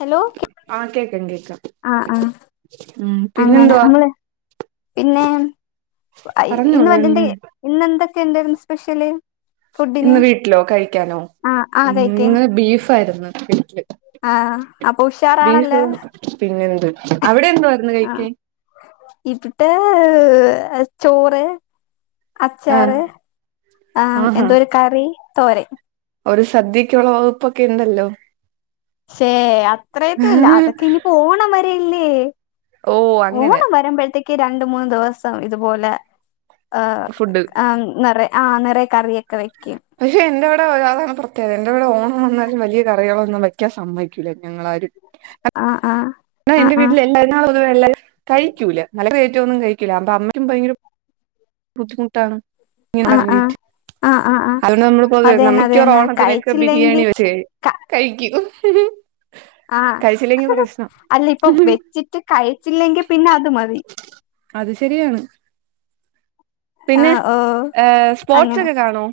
Hello ആഹ് കേക്കാം കേക്കാം ആഹ് ആഹ് ഉം അങ്ങനെ പിന്നെന്തുവാ നമ്മള് പിന്നെ ആഹ് ഇന്ന് വരുന്നുണ്ട് ഇന്ന് എന്തൊക്കെ ഉണ്ടായിരുന്നു സ്പെഷ്യല് ഫുഡിന് ഇന്ന് വീട്ടിലോ കഴിക്കാനോ ആഹ് ആഹ് ഉം കഴിക്കെ ഇന്ന് ബീഫായിരുന്നു വീട്ടില് ആഹ് അപ്പൊ ബീഫ് ഉഷാറാണല്ലോ പിന്നെ എന്ത് അവിടെ എന്തുവാരുന്നു കഴിക്കാൻ ഇവിടേ ചോറ്, ആഹ് അച്ചാറ് ആഹ് ആഹാ എന്തോരു കറി, തോരൻ ഒരു സദ്യക്കുള്ള വകുപ്പോകെയുണ്ടല്ലോ. ശേ അത്രയത്തും ഇല്ല അതൊക്കെ ഇനിയിപ്പം ഓണം വ ഓ അങ്ങനെ ഓണം വരുമ്പോഴത്തേക്ക് രണ്ട് മൂന്ന് ദിവസം ഇതുപോലെ ആഹ് ഫുഡ് ആ നിറേ ആഹ് നിറേ കറിയൊക്കെ വെക്കും. പക്ഷെ എന്റെ ഇവിടെ അതാണ് പ്രത്യേകത എന്റെവിടെ ഓണം വന്നാലും വലിയ കറികളൊന്നും വയ്ക്കാൻ സമ്മയ്ക്കൂല്ല ഞങ്ങൾ ആരും ആഹ് ആഹ് ആഹ് എന്റെ ആഹ് വീട്ടില് [inaudible] എല്ലാരും കഴിക്കൂല നല്ല ഐറ്റൊന്നും കഴിക്കൂല്ല അപ്പൊ അമ്മയ്ക്കും ഭയങ്കര ബുദ്ധിമുട്ടാണ്. ഇങ്ങനെ ആഹ് കണ്ടിട്ട് ആഹ് ആഹ് ആഹ് ആഹ് അതുകൊണ്ട് നമ്മള് ഇപ്പം അതന്നെ മിക്കവാറും അതന്നെ ഓണത്തിനൊക്കെ കഴിച്ചില്ലെങ്കി ബിരിയാണി വെച്ച് ക കഴി കഴിക്കും. ആഹ് കഴിച്ചില്ലെങ്കി പ്രശ്നം അല്ല ഇപ്പൊ വെച്ചിട്ട് കഴിച്ചില്ലെങ്കിൽ പിന്നെ അത് മതി അത് ശരിയാണ്. പിന്നെ ആഹ് ഓഹ് ഏഹ് അങ്ങനെ സ്പോർട്സോക്കെ കാണുവോ?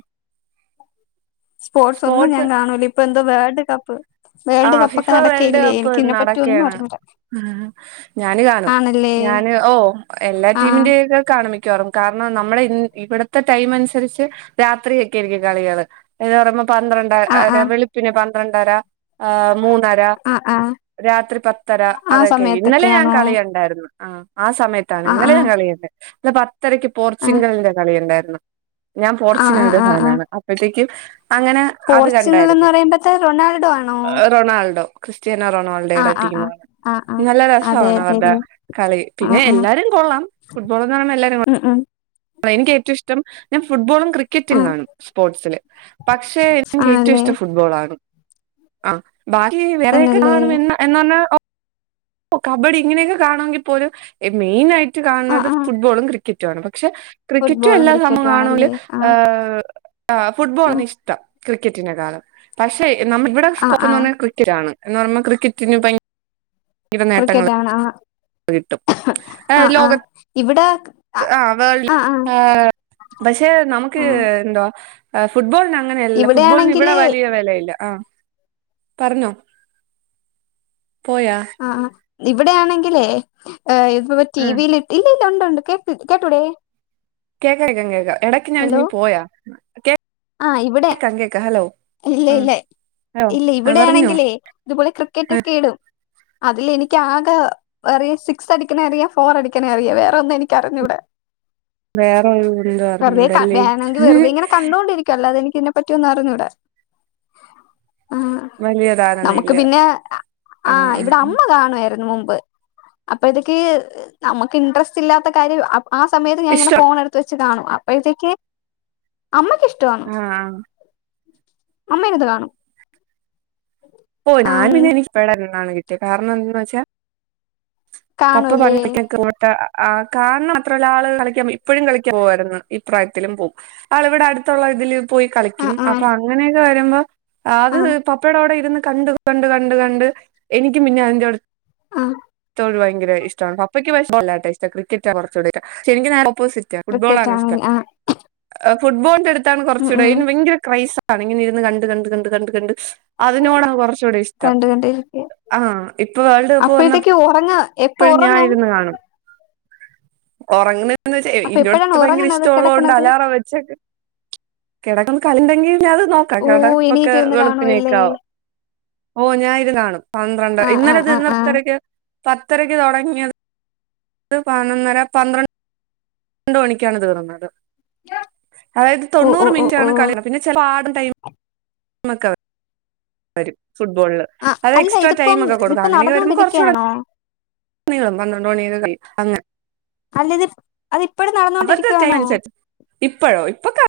സ്പോർട്സ് ഒന്നും ഞാൻ കാണൂല ഇപ്പൊ എന്തോ വേൾഡ് കപ്പ് വേൾഡ് ആഹ് കപ്പ് ഫിഫ ഒക്കെ നടക്കല്ലേ എനിക്ക്‌ ഇതിനെപ്പറ്റിയോന്നും അറിഞ്ഞൂടാ. ആഹ് ഞാന് കാണും ഞാന് ഓഹ് എല്ലാ ആഹ് ടീമിന്റെ ഒക്കെ കാണും മിക്ക മിക്കവാറും കാരണം നമ്മുടെ ഇവിടത്തെ ടൈം അനുസരിച്ച് രാത്രി ഒക്കെ ആയിരിക്കും കളികള് ന്ന് പറയുമ്പോ ആഹ് പന്ത്രണ്ടര ആഹ് വെളുപ്പിന് പന്ത്രണ്ടര ആഹ് മൂന്നര ആഹ് ആഹ് രാത്രി പത്തര ആ അതൊക്കെ ഇന്നലെ ഞാൻ സമയത്തൊക്കെയാണോ കളി കണ്ടായിരുന്നു. ആഹ് ആ സമയത്താണ് ആഹ് ഇന്നലെ ഞാൻ കളികണ്ട് ഇന്നലെ പത്തരക്ക് ആഹ് ആഹ് പോർച്ചുഗലിന്റെ കളിയുണ്ടായിരുന്നു. ഞാൻ ആഹ് ആഹ് പോർച്ചുഗലിന്റെ ആഹ് ആഹ് ഫാനാണ് അപ്പോഴത്തേക്കും അങ്ങനെ അത് പോർച്ചുഗൽ എന്ന് കണ്ടായിരുന്നു പറയുമ്പോഴത്തെ റൊണാൾഡോ ആണോ റൊണാൾഡോ ക്രിസ്യാനോ ആഹ് റൊണാൾഡോയുടെ ആഹ് ആഹ് ടീമാണ്. ആഹ് ആഹ് നല്ല അതെ രസമാണ് അവരുടെ അതെല്ലേ കളി പിന്നെ ആഹ് ആഹ് എല്ലാരും കൊള്ളാം ഫുട്ബോൾ എന്ന് പറയുമ്പോ എല്ലാരും ഉം ഉം എനിക്ക്‌ ഏറ്റവും ഇഷ്ടം ഞാൻ ഫുട്ബോളും ക്രി ആ ക്കറ്റും കാണും സ്പോർട്സില് പക്ഷെ എനിക്ക് ഏറ്റവും ആണല്ലേ ഇഷ്ടം ഫുട്ബോൾ ആണ്. ആഹ് ബാക്കി വേറെയൊക്കെ തന്നല്ലേ കാണും എന്ന എന്നാ പറഞ്ഞ് ഓ കബഡി ഇങ്ങനെയൊക്കെ കാണമെങ്കിൽ പോലും മെയിൻ ആയിട്ട് ആ കാണുന്നത് ആ ഫുട്ബോളും ക്രിക്കറ്റു ആണ് പക്ഷേ ക്രിക്കറ്റ് ഫുട്ബോളും എല്ലാ സംഭവും ക്രിക്കറ്റും ആണല്ലേ കാണോങ്കില് ആ ആഹ് ആഹ് ആ ഫുട്ബോളാണ് ഇഷ്ടം ക്രിക്കറ്റിനെക്കാളും പക്ഷേ നമ്മള് വിടെ ആ സ്കോപ്പ് ആ എന്ന് പറഞ്ഞാ ക്രി [unintelligible] എന്ന് പറഞ്ഞാ ക്രിക്കറ്റിന് ഭയങ്ക ക്രിക്കറ്റാണ് ആഹ് കിട്ടും ആഹ് ആഹ് ഇവിടെ ആ ആഹ് വേൾ ആ ആ ഏ പക്ഷേ നമുക്ക് ആ എന്തോ ഫുട്ബോളിന് അങ്ങനെയല്ല ഫുട്ബോളിന് ഇവിടെ ഇവിടെയാണെങ്കില് വലിയ വെലയില്ല ആഹ് പറഞ്ഞോ പോയാ ആഹ് ആഹ് ഇവിടെയാണെങ്കിലേഏ ഇപ്പൊ ടി ആ വി ല് ഇല്ലല്ലാ ഉണ്ടുണ്ട് കേട്ട് കേട്ടൂടെ കേക്കാം കേക്കാം കേക്കാം എടക്ക് വെച്ച് ഞാൻ നീ പോയാ ആഹ് ഇവിടെ ക്കാ കേക്കാ ഹലോ ഇല്ല ആ ഇല്ല ഹലോ ഇല്ല ആ പറഞ്ഞോ ഇവിടെയാണെങ്കിലേ ഇതുപോലെ ക്രിക്കറ്റ് ആ ഒക്കെ ഇടും അതില് എനിക്ക് ആകെ അറിയാ സിക്സ് അടിക്ക്ണെ അറിയാ ഫോർ അടിക്കനെ അറിയാ വേറെ ഒന്നും എനിക്കറിഞ്ഞൂടാ വേറെ ഒരു കുന്തം വെറുതെ കാ അറിഞ്ഞൂടല്ലേ വേണെങ്കി വെറുതെ ഇങ്ങനെ കണ്ടൊണ്ടിരിക്കാ അല്ലാതെ അതിനെ പറ്റിയൊന്നും അറിഞ്ഞൂടാ ആഹ് വലിയ ധാരണ നമുക്ക് ഇല്ല പിന്നെ ആഹ് ഇവിടെ അമ്മ കാണുവായിരുന്നു മുമ്പ് അപ്പൊ ഇതൊക്കെ നമുക്ക് ഇൻട്രസ്റ്റ് ഇല്ലാത്ത കാര്യം ആഹ് സമയത്ത് ഞാൻ ഇങ്ങനെ ഇഷ്ടം ഫോൺ എടു ത്ത് വെച്ച് കാണും അപ്പോഴത്തേക്ക് അമ്മക്ക് ഇഷ്ടാണ് ആഹ് അമ്മയിര്ന്ന് കാണും ഓഹ് ഞാന് ആഹ് പിന്നെനിക് ഇപ്പടെ എണ് കിട്ടിയ കാരണം എന്തന്ന് വെച്ചാ പപ്പ കാണുവല്ലേ പണ്ട് [unintelligible] മാത്രമല്ല ആ കളിക്ക ഇപ്പോഴും കളി ക്കാൻ പോവായ്രുന്നു ഇപ്രായത്തിലും പോകും ആള് വിടെ അടുത്തുള്ള ഇതില് പോയി കളിക്കും ആഹ് ആഹ് അപ്പൊ അങ്ങനെയൊക്കെ ക്കുമ്പോ അത് ആഹ് പപ്പടവിടെ ഇരുന്ന് കണ്ട് കണ്ട് കണ്ട് കണ്ട് എനിക്കും പിന്നെ അതിന്റെ ആഹ് ഒരു ഭയങ്കര ഇഷ്ടമാണ് പപ്പക്ക് [unintelligible] ക്രിക്കറ്റാ കൊറച്ചൂടെ ഇഷ്ടം പക്ഷേ എനിക്ക് നേരെ ഓപ്പോസിറ്റാ റ്റം ക്രിക്കറ്റ് ഫുട്ബോളാണ് ഇഷ്ടം ആണല്ലേ ആഹ് ഫുട്ബോളിന്റെ അടുത്താണ് ഉം കുറച്ചുകൂട ഉം അതിന് ഭയങ്കര ക്രൈസ്സാണ് ഇങ്ങനെ ഇരുന്ന് കണ്ട് കണ്ട് കണ്ട് കണ്ട് കണ്ട് അതിനോടാണ് കൊറച്ചുകൂടെ ഇഷ്ടം കണ്ട് കണ്ടിരിക്ക ആഹ് ഇപ്പൊ വേൾഡ് കപ്പ് വന്ന ക്ക് ഒറങ്ങാ എ പ്പഴും ഞാൻ ഇരുന്ന് കാണും ഒറങ്ങ്ണ എന്താ വെച്ചാ എനി അപ്പൊ ഇന്റെ എപ്പോഴാണ് അടുത്ത് ഭയങ്കര ഉറങ്ങണത് ഇഷ്ടമള്ളതോണ്ട് കിടക്കണത് അലാറം വെച്ച് കിടക്കുമ്പോ കളിണ്ടെങ്കിൽ ഞാ അത് നോക്കാം ഓ [unintelligible] എണീറ്റിരുന്ന് കാണുവല്ലേ വെളുപ്പിനീക്കാ ഓഹ് ഞാ ഇരുന്ന്കാണും പന്ത്രണ്ട് ആഹ് ഇന്നലെ ആഹ് ആഹ് തീരുന്ന ആഹ് പത്തരക്ക് പത്തരയ്ക്ക് തുടങ്ങിയത് പതിനൊന്നര പന്ത്രണ്ട് ന്ത്രണ്ട് മണിക്കാണ് തീർന്നത് അതായത് ഓ ഓ തൊണ്ണൂറ് ഓ ഓ മിനുട്ടാണ് കളി വര്നത് പിന്നെ ചെലപ്പോ [unintelligible] ടൈമൊക്കെ വരും ഫുട്ബോളില് ആ അത് അല്ല എക്സ്ട്രാ ഇതിപ്പം ടൈമ് ഒക്കെ കൊടുക്കും ഇതിപ്പോ അങ്ങനെവരുമ്പോൾ കൊർച്ചൂടെ നടന്നോണ്ടിരിക്കയാണോ നിങ്ങളും [unintelligible] അല്ലത് അത് ഇപ്പളും നടന്നോണ്ടിരിക്കാണോ ഇപ്പഴോ ഇപ്പൊ ക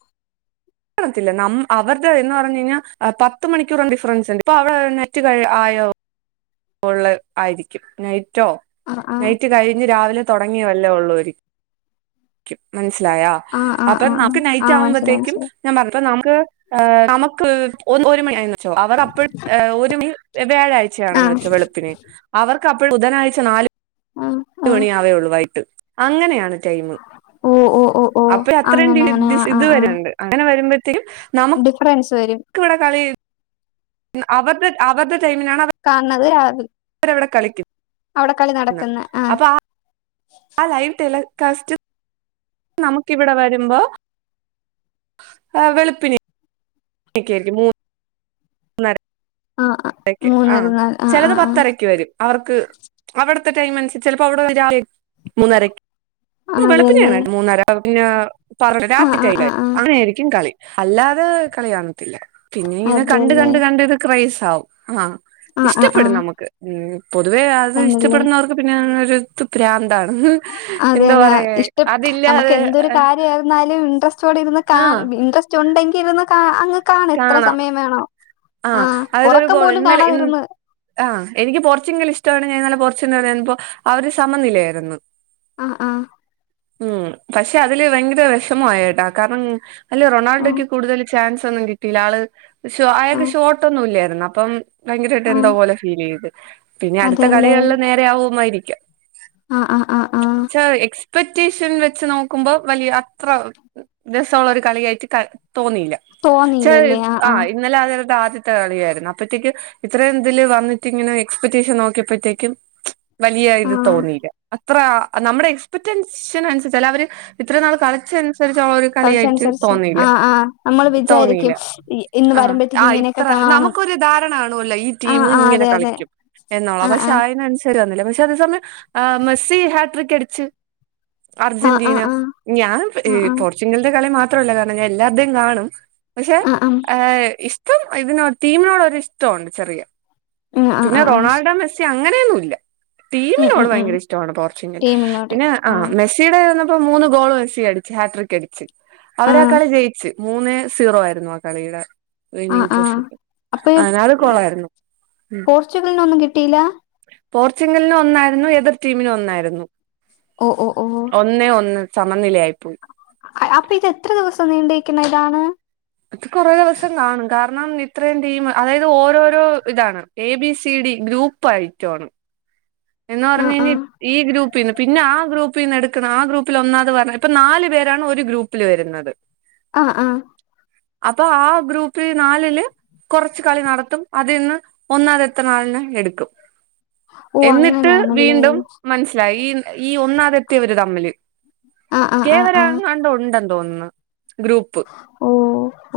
കാണത്തില്ല നമ്മ അവരുടെ എന്ന് പറഞ്ഞ് കഴിഞ്ഞാ പത്ത് മണിക്കൂറ് ഡിഫറൻസ്ണ്ട് ഇപ്പ അവിടെ നെറ്റ് ക ആയോ പ്പോ ഉള്ളത് ആയിരിക്കും നൈറ്റോ ആ ആ നൈറ്റ് കഴിഞ്ഞ് രാവിലെ തൊടങ്ങിയവല്ലേ ഉള്ളൂ [unintelligible] മനസ്സിലായാ ആ ആ അപ്പൊ ആ ആ നമുക്ക് ആ നൈറ്റ് മനസ്സിലായി ആവുമ്പത്തേക്കും മനസ്സിലായി ഞാൻ പറഞ്ഞപ്പോ നമുക്ക് ഏഹ് നമുക്ക് ഒ ഒരു മണിയായി അവർ അപ്പഴും ഒരു ആ വ്യാഴാഴ്ചയാണെന്ന് വ പി അവർക്ക് അപ്പോഴ ബുധനാഴ്ച നാല ആ ആ മണിയാവേ വൈകിട്ട് അങ്ങനെയാണ് ടൈമ് ഓ ഓ ഓ ഓ അപ്പെ അത്രേം ടി അങ്ങനെ അങ്ങനെ ആ ടിസ് ആ ഇത് ആ വരാണ്ട് അങ്ങനെ വരുമ്പത്തെയും നാ ഡിഫറൻസ് വരും ക്ക് ഇവിടെ കളീ ന്ന അവര്ടെ അവര്ടെ ടൈമിനാണ് കാണത് രാവ് ര് ഇവിട കളിക്കും അവിട കളി നടക്കുന്ന ആഹ് ആഹ് ലൈവ് ടെലികാസ്റ്റ് നമുക്ക് ഇവിടെ വരുമ്പോ വെളുപ്പിനെ കെകേൽക്കും മൂന്ന് ആ ആ ഒന്നരക്ക് മൂന്നര ആഹ് നാല് ആ ആ ചെലത് ആ പത്തരക്ക് വരും അവർക്ക് അവിടുത്തെ ടൈം അനുസരിച്ച് ചിലപ്പോ അവിടെ രാവേ മൂന്നരക് വെളുപ്പിനെ അതല്ലേ ആണ് മൂന്നര പിന്നാ പറല്ലേ ആ ആ ആ രാത്തിറ്റയില് ആ അങ്ങനെ ആയിരിക്കും കളി അല്ലാതെ കളി കാണത്തില്ല പിന്നെ ഇങ്ങനെ കണ്ട് അതല്ലേ കണ്ട് കണ്ട് ഇത് ക്രായ്സ് ആവും ആഹ് ആ ആ ആ ഇഷ്ടപ്പെടും നമുക്ക് ഉം പൊതുവേ അത് ഇഷ്ടപ്പെടുന്നവർക്ക് പിന്നെ ന്നൊരു അതെന്ന പറയാ ഇഷ്ടം അതില്ലാതെ നമുക്ക് എന്തൊരു കാര്യം ആയിരുന്നാലും ഇന്റസ്റ്റോടെ ഇരുന്ന് ആഹ് കാണ് ഇൻട്രസ്റ്റ് ഉണ്ടെങ്കിൽ ഇരുന്ന് കാ അങ്ങ് കാണ് എത്ര കാണാം സമയം വേണോ ആഹ് അതായത് ഒരു ഒറക്കം ഗോൾ പോലും ഇന്നലെ ഇ കാണാതിരുന്ന് ആഹ് എനിക്ക് പോർച്ചുങ്കൽ ഇഷ്ടോണ് ഞാൻ ഇന്നലെ പോർച്ചുനന്ന് നേപ്പോ അവര് സമനിലേരുന്നു ആഹ് ആഹ് ഉം പക്ഷെ അതില് ഭയങ്കര വിഷമം ആയേട്ടാ കര്യം അല്ല ആഹ് റൊണാൾഡോക്ക് കൂടുതൽ ചാൻസ് ഒന്നും കി ട്ടീല ആള് ഷ്യോട്ട് അയാക്ക് ആഹ് ഷോർട്ടൊന്നും ഇല്ലാരുന്നു അപ്പം ഭയങ്കരമായിട്ട് എന്തോ ആഹ് പോലെ ഫീൽ ചെയ്ത് പിന്നെ അടുത്ത അതെല്ലേ കളികളില് നേരെ ആവുമായിരിക്കാം ആഹ് ആഹ് ആഹ ചോയിച്ച് പറ്റീഷൻ വെച്ച് നോക്കുമ്പോൾ വലിയ അത്ര രസൊള്ളരു കളിയായിട്ട് തോന്നിയില്ല ച്ചാ ആഹ് ഇന്നലെ ആതത് ആദ്യ ത്ത കളിയായിരുന്നു അപ്പഴത്തേക്കും ഇത്രേം ഇതില് വന്നിട്ട് ഇങ്ങനെ എക്സ്പെക്ടേഷൻ നോക്കിയപ്പത്തേക്കും വലിയ ഇത് ആഹ് തോന്നിയില്ല അത്ര നമ്മുടെ എക്സ്പെക്റ്റൻഷ്ന് അനുസരിച്ചല്ല അവര് ഇത്ര നാള് കളിച്ച അനുസരിച്ച് ഓര് കളിയാറ്റ് കളിച്ചനുസരിച്ച് തോന്നീല്ല ആഹ് ആഹ് നമ്മള് തോന്നീല്ല വിചാരിക്കും ഇന്ന് ആഹ് വരുമ്പോഴത്തേക്ക് ആഹ് ഇത്ര ഇങ്ങനെയൊക്കെ കാണും നമുക്കൊരു ധാരണ കാണുല്ലാ ഈ ആഹ് ടീമ് ആഹ് ഇങ്ങനെ അതെ അതെ കളിക്കും എന്നോള ആഹ് പക്ഷേ ആഹ് അയിന് അനുസര് വന്നില്ല പക്ഷേ അതേ സമയം മെസ്സി ഹാട്രിക് അടിച്ച് ആഹ് ആഹ് അർജന്റീന ആഹ് ഞാൻ ആഹ് പോർച്ചുഗലിന്റെ കളി മാത്രല്ല കാരണം ഞാൻ എല്ലാർടേം കാണും പക്ഷേ ആഹ് ആഹ് ഇഷ്ടം ഇതിനോ ടീമിനോട് ഒരു ഇഷ്ട ഒണ്ട് ചെറിയ ആഹ് ആഹ് പിന്നെ ആഹ് ആഹ് റൊണാൾഡോ മെസ്സി അങ്ങനെ ഒന്നും ഇല്ല ഉം ടീമിനോട് ഉം ഉം ഭയങ്കര ഇഷ്ടോണ് പോർച്ചുഗൽ പിന്നെ ആഹ് മെസ് ചീടെ ഇത് വന്നപ്പം മൂന്ന് ഗോൾ മെസി അടിച്ച് ഹാട്രിക് അടിച്ച് അവര് ആ ആഹ് കളി ജയിച്ച് മൂന്നേ സീറോ ആയിരുന്നു ആ കളീടെ ആഹ് വിന്നിങ് ആഹ് പൊസ് അപ്പൊ ആതത് കോള്ളാരുന്നു ഉം പോർച്ചുഗലിനൊന്നും കിട്ടിയില്ല പോർച്ചുഗൽന് ഒന്നാരുന്നു എതിർ ടീമിനും ഒന്നാരുന്നു ഓ ഓ ഓ ഒന്നേ ഒന്ന് സമനിലേ ആയിപ്പോയി അപ്പ ഇത് എത്ര ദിവസം നീണ്ട് നിക്കണ ഇതാണ് അത് കൊറെ ദിവസം കാണും കാരണം ഇത്രയും ടീം അതായത് ഓരോരോ ഇതാണ് A B C D group ആയിറ്റോണ് എന്ന് ആഹ് പറഞ്ഞേല് ആഹ് ഈ ഗ്രൂപ്പിന്ന് പിന്നെ ആ ഗ്രൂപ്പിന്ന് എട്ക്കണ ആ ഗ്രൂപ്പില് ഒന്നാമത് പറഞ്ഞേ ഇപ്പൊ നാല് പേരാണ് ഒരു ഗ്രൂപ്പിൽ വരുന്നത് ആഹ് ആഹ് അപ്പോ ആ ഗ്രൂപ്പി നാലില് കുറച്ച് കളി നടത്തും അതിൽന്ന് ഒന്നാമത് എത്ത്ണ ആളിനെ എടുക്കും ഓ എന്നിട്ട് അങ്ങനെയാണല്ലേ വീണ്ടും മനസ്സിലായി ഈ ഈ ഒന്നാത് എത്തിയവര് തമ്മില് ആഹ് ആഹ് ആഹ് കേവര ആഹ് ങ്ങാണ്ട് ഉണ്ടെന്ന് തോന്ന്ന്നു ഗ്രൂപ്പ് ഓ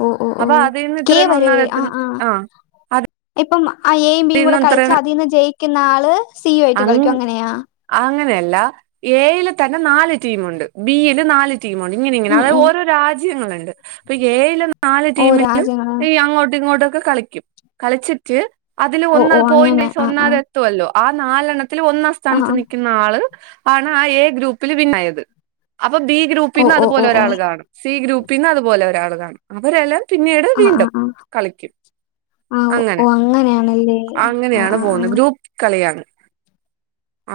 ഓ ഓ ഓ അപ്പൊ അതിൽന്ന് ഇത്രയും ഒന്നാത് എത്ത്ന്ന ആഹ് ഇപ്പം അ എയും ബീയും കൂടെ കളിച്ച് അതിന്ന് ജയിക്കുന്ന ആള് സീയു ആയിട്ട് ഇത്രയും കളിക്കും അങ്ങനെയാ അങ്ങനെയല്ല എയില് തന്നെ നാല് ടീമുണ്ട് ബിയിൽ നാല് ടീമൊണ്ട് ഇങ്ങനെ ഇങ്ങനെ ഉം അതായത് ഉം ഓരോ രാജ്യങ്ങള്ണ്ട് അപ്പൊ ഏയിലും നാല് ഓ ടീമിലും രാജ്യങ്ങളാ ഈ അങ്ങോട്ടും ഇങ്ങോട്ടൊക്കെ കളിക്കും കളിച്ചിട്ട് അതില് ഓ ഓ ഒന്നാത് പോയിന്റ് അങ്ങനെ വൈസ് ആഹ് ഒന്നാത് ആഹ് എത്തുഅല്ലോ ആ നാലെണ്ണത്തിൽ ഒന്നാം ആഹ് സ്ഥാനത്ത് ആഹ് നിക്ക ക്ക്ന്ന ആൾ ആണ് ആ എ ഗ്രൂപ്പിൽ വിന്നായത് അപ്പൊ ബി ഓ ഗ്രൂപ്പിന്ന് ഓ അതുപോലെ ഓ ഓ ഒരാള് കാണും സി ഗ്രൂപ്പിന്ന് അതുപോലെ ഒരാള് കാണും അവരെല്ലാം പിന്നീട് ആഹ് ആഹ് വീണ്ടും ആഹ് കളിക്കും ആഹ് ഓ അങ്ങനെ അങ്ങനെയാണല്ലേ ആഹ് അങ്ങനെയാണ് ആഹ് പോന്നെ ആഹ് ഗ്രൂപ്പ് കളിയാണ്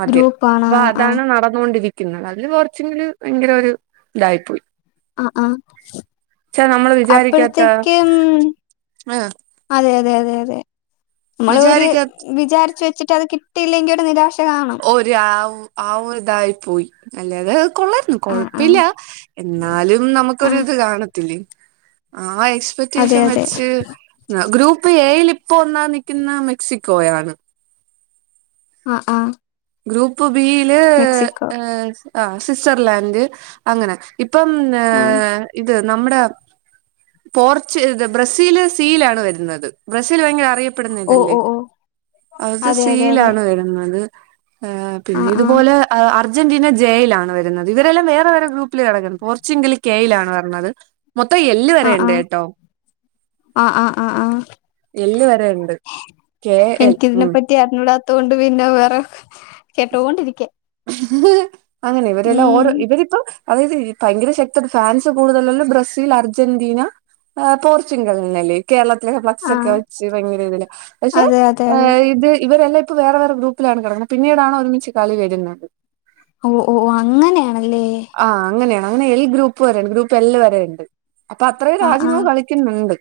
ആദ്യം ഗ്രൂപ്പാണ് അപ്പൊ ആഹ് ആഹ് അതാണ് നടന്നൊണ്ടിരിക്കുന്നത് അതില് കുറച്ചെങ്കിലും ഭയങ്കര ഒരു ഇതായിപ്പോയി ആഹ ആഹ നമ്മള് വിചാരിക്കാത്ത അപ്പഴത്തേക്കും ആഹ് അതെ അതെ അതെ അതെ അമ്മൾ ഒരു വിചാരിക്കാ വിചാരിച്ച് വെച്ചിട്ട് അത് കി കിട്ടിയില്ലെങ്കിൽ ഒരു നിരാശ കാണും ഒര് ആവ് ആഹ് ഒര് ഇതായി പോയി അല്ലെ അത് കൊള്ളാരുന്നു ആഹ് ആഹ് കൊഴപ്പില്ല എന്നാലും നമുക്കൊര് ആഹ് ഇത് കാണത്തില്ലെ ആ അതെ എക്സ്പെക്റ്റേഷൻ അതെ വെച്ച് ഗ്രൂപ്പ് എയിൽ ഇപ്പൊ ഒന്നാമ് നിൽക്കുന്ന മെക്സിക്കോയാണ് ആഹ ആഹ ഗ്രൂപ്പ് ബീയില് ഏഹ് ആഹ് സ്വിറ്റ്സർലാൻഡ് അങ്ങനെ ഇപ്പം ആഹ് ഏഹ് ഇത് നമ്മ്ടെ പോർച്ചു ബ്രസീല് സീയിലാണ് വരുന്നത് ബ്രസീൽ ഭയങ്കര അറിയ പ്പെടുന്ന ഓ ഇതല്ലേ ഓ ഓ അത് അതെ അതെ അതെ സീയിലാണ് വരുന്നത് ഏഹ് പിന്നെ ആഹ് ആഹ് ഇതുപോലെ അർ അർജന്റീന ജെയിലാണ് വരുന്നത് ഇവരെല്ലാം വേറെ വേറെ ഗ്രൂപ്പില് കെടക്ക്ന്ന് പോർച്ചുഗൽ കെയിലാണ് വരണത് മൊത്തം എല്ല് വരെണ്ട് കേട്ടോ ആഹ ആഹ ആഹ ആഹ എല്ല് വരെ ഉണ്ട് കെ എൽ ഉം പറ്റി അറിഞ്ഞൂടാത്തോണ്ട് പിന്നെ വേറെ കേട്ടുകൊണ്ടിരിക്കേ അങ്ങനെ ഇവരെല്ലാം ഓരോ ഇവരിപ്പോ അതായത് ഭയങ്കര ശക്ത് ഫ്രാൻസ് കൂടുതലള്ള ബ്രസീൽ അർജന്റീന ആഹ് പോർച്ചുഗലിനല്ലെ കേരളത്തിലൊക്കെ ഫ്ലക്സ് ഒക്കെ ആഹ് വെച്ച് ഭയങ്കര ഇതിൽ പക്ഷെ അതെ അതെ അതെ ഇത് ഇവരെല്ലാം പ്പ്‌ വേറെ വേറെ ഗ്രൂപ്പിലാണ് കിടക്കുന്നത് പിന്നീടാണ് ഒരുമിച്ച് കളി വരുന്നത് ഓഹ് ഓഹ് അങ്ങനെയാണല്ലേ ആഹ് അങ്ങനെയാണ് അങ്ങനെ എൽ ഗ്രൂപ്പ് വരെണ്ട് ഗ്രൂപ്പ് എല്ല് വരെ ഉണ്ട് അപ്പൊ അത്രയും ആഹ് രാജ്യങ്ങൾ ആഹ് കളിക്കുന്നുണ്ട്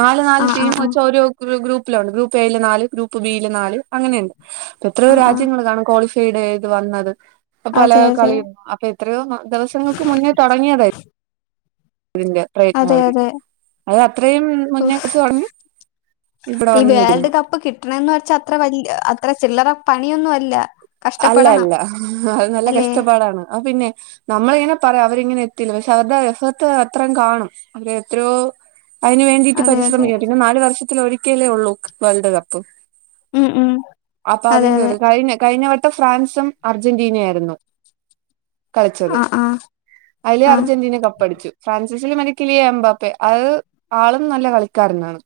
നാല് നാല് ആഹ് ടീം ആഹ് വെച്ച് ഓരോ ഗ്രൂ ഗ്രൂപ്പിലുണ്ട് ഗ്രൂപ്പ് എയില് നാല് ഗ്രൂപ്പ് ബിയില് നാല് അങ്ങനെയുണ്ട് അപ്പൊ എത്രയോ ആഹ് ആഹ് ആഹ് രാജ്യങ്ങള് കാണും കോളിഫൈ ഇത് വന്നത് പല അതെ അതെ കളിയും ഒക്കെ എത്രയോ ദിവസങ്ങൾക്ക് മുന്നേ തുടങ്ങിയതാ ഇത് ഇതിന്റെ പ്രയത്നം അതെ അവര് അതെ അത് അത്രയും ഓ മുന്നേച്ച തുടങ്ങി ഇവിടെ ഈ വന്ന് വേൾഡ് നിൽക്കുന്നു കപ്പ് കിട്ടണന്ന് വെച്ചാ അത്ര വല്യ അത്ര ചില്ലറ പണിയൊന്നും അല്ല അല്ല കഷ്ടപ്പെടണം അല്ല അത് നല്ല അല്ലേ കഷ്ടപ്പാടാണ് ആ പിന്നെ നമ്മളിങ്ങനെ പറയും അവരിങ്ങനെ എത്തിയില്ല പക്ഷെ അവരുടെ എഫർട്ട് അത്രയും കാണും അവരെ എത്രയോ അതിന് വേണ്ടിട്ട് അതെ അതെ പരിശ്രമിക്കും പിന്നെ നാലു വർഷത്തില് ഒരിക്കെ അല്ലെ ഉള്ളൂ വേൾഡ് കപ്പ് ഉം ഉം അപ്പൊ അതെ അതിന്റെ അതെ ഒരു കഴിഞ്ഞ കഴിഞ്ഞ വട്ടം ഫ്രാൻസും അർജന്റീന ആയിരുന്നു കളിച്ചത് ആഹ് ആഹ് അതില് ആ അർജന്റീന കപ്പ് അടിച്ചു ഫ്രാൻസ്‌സിൽ മറ്റെ കിലിയെ എമ്പാപ്പേ അത് ആളും നല്ല കളിക്കാരനാണ്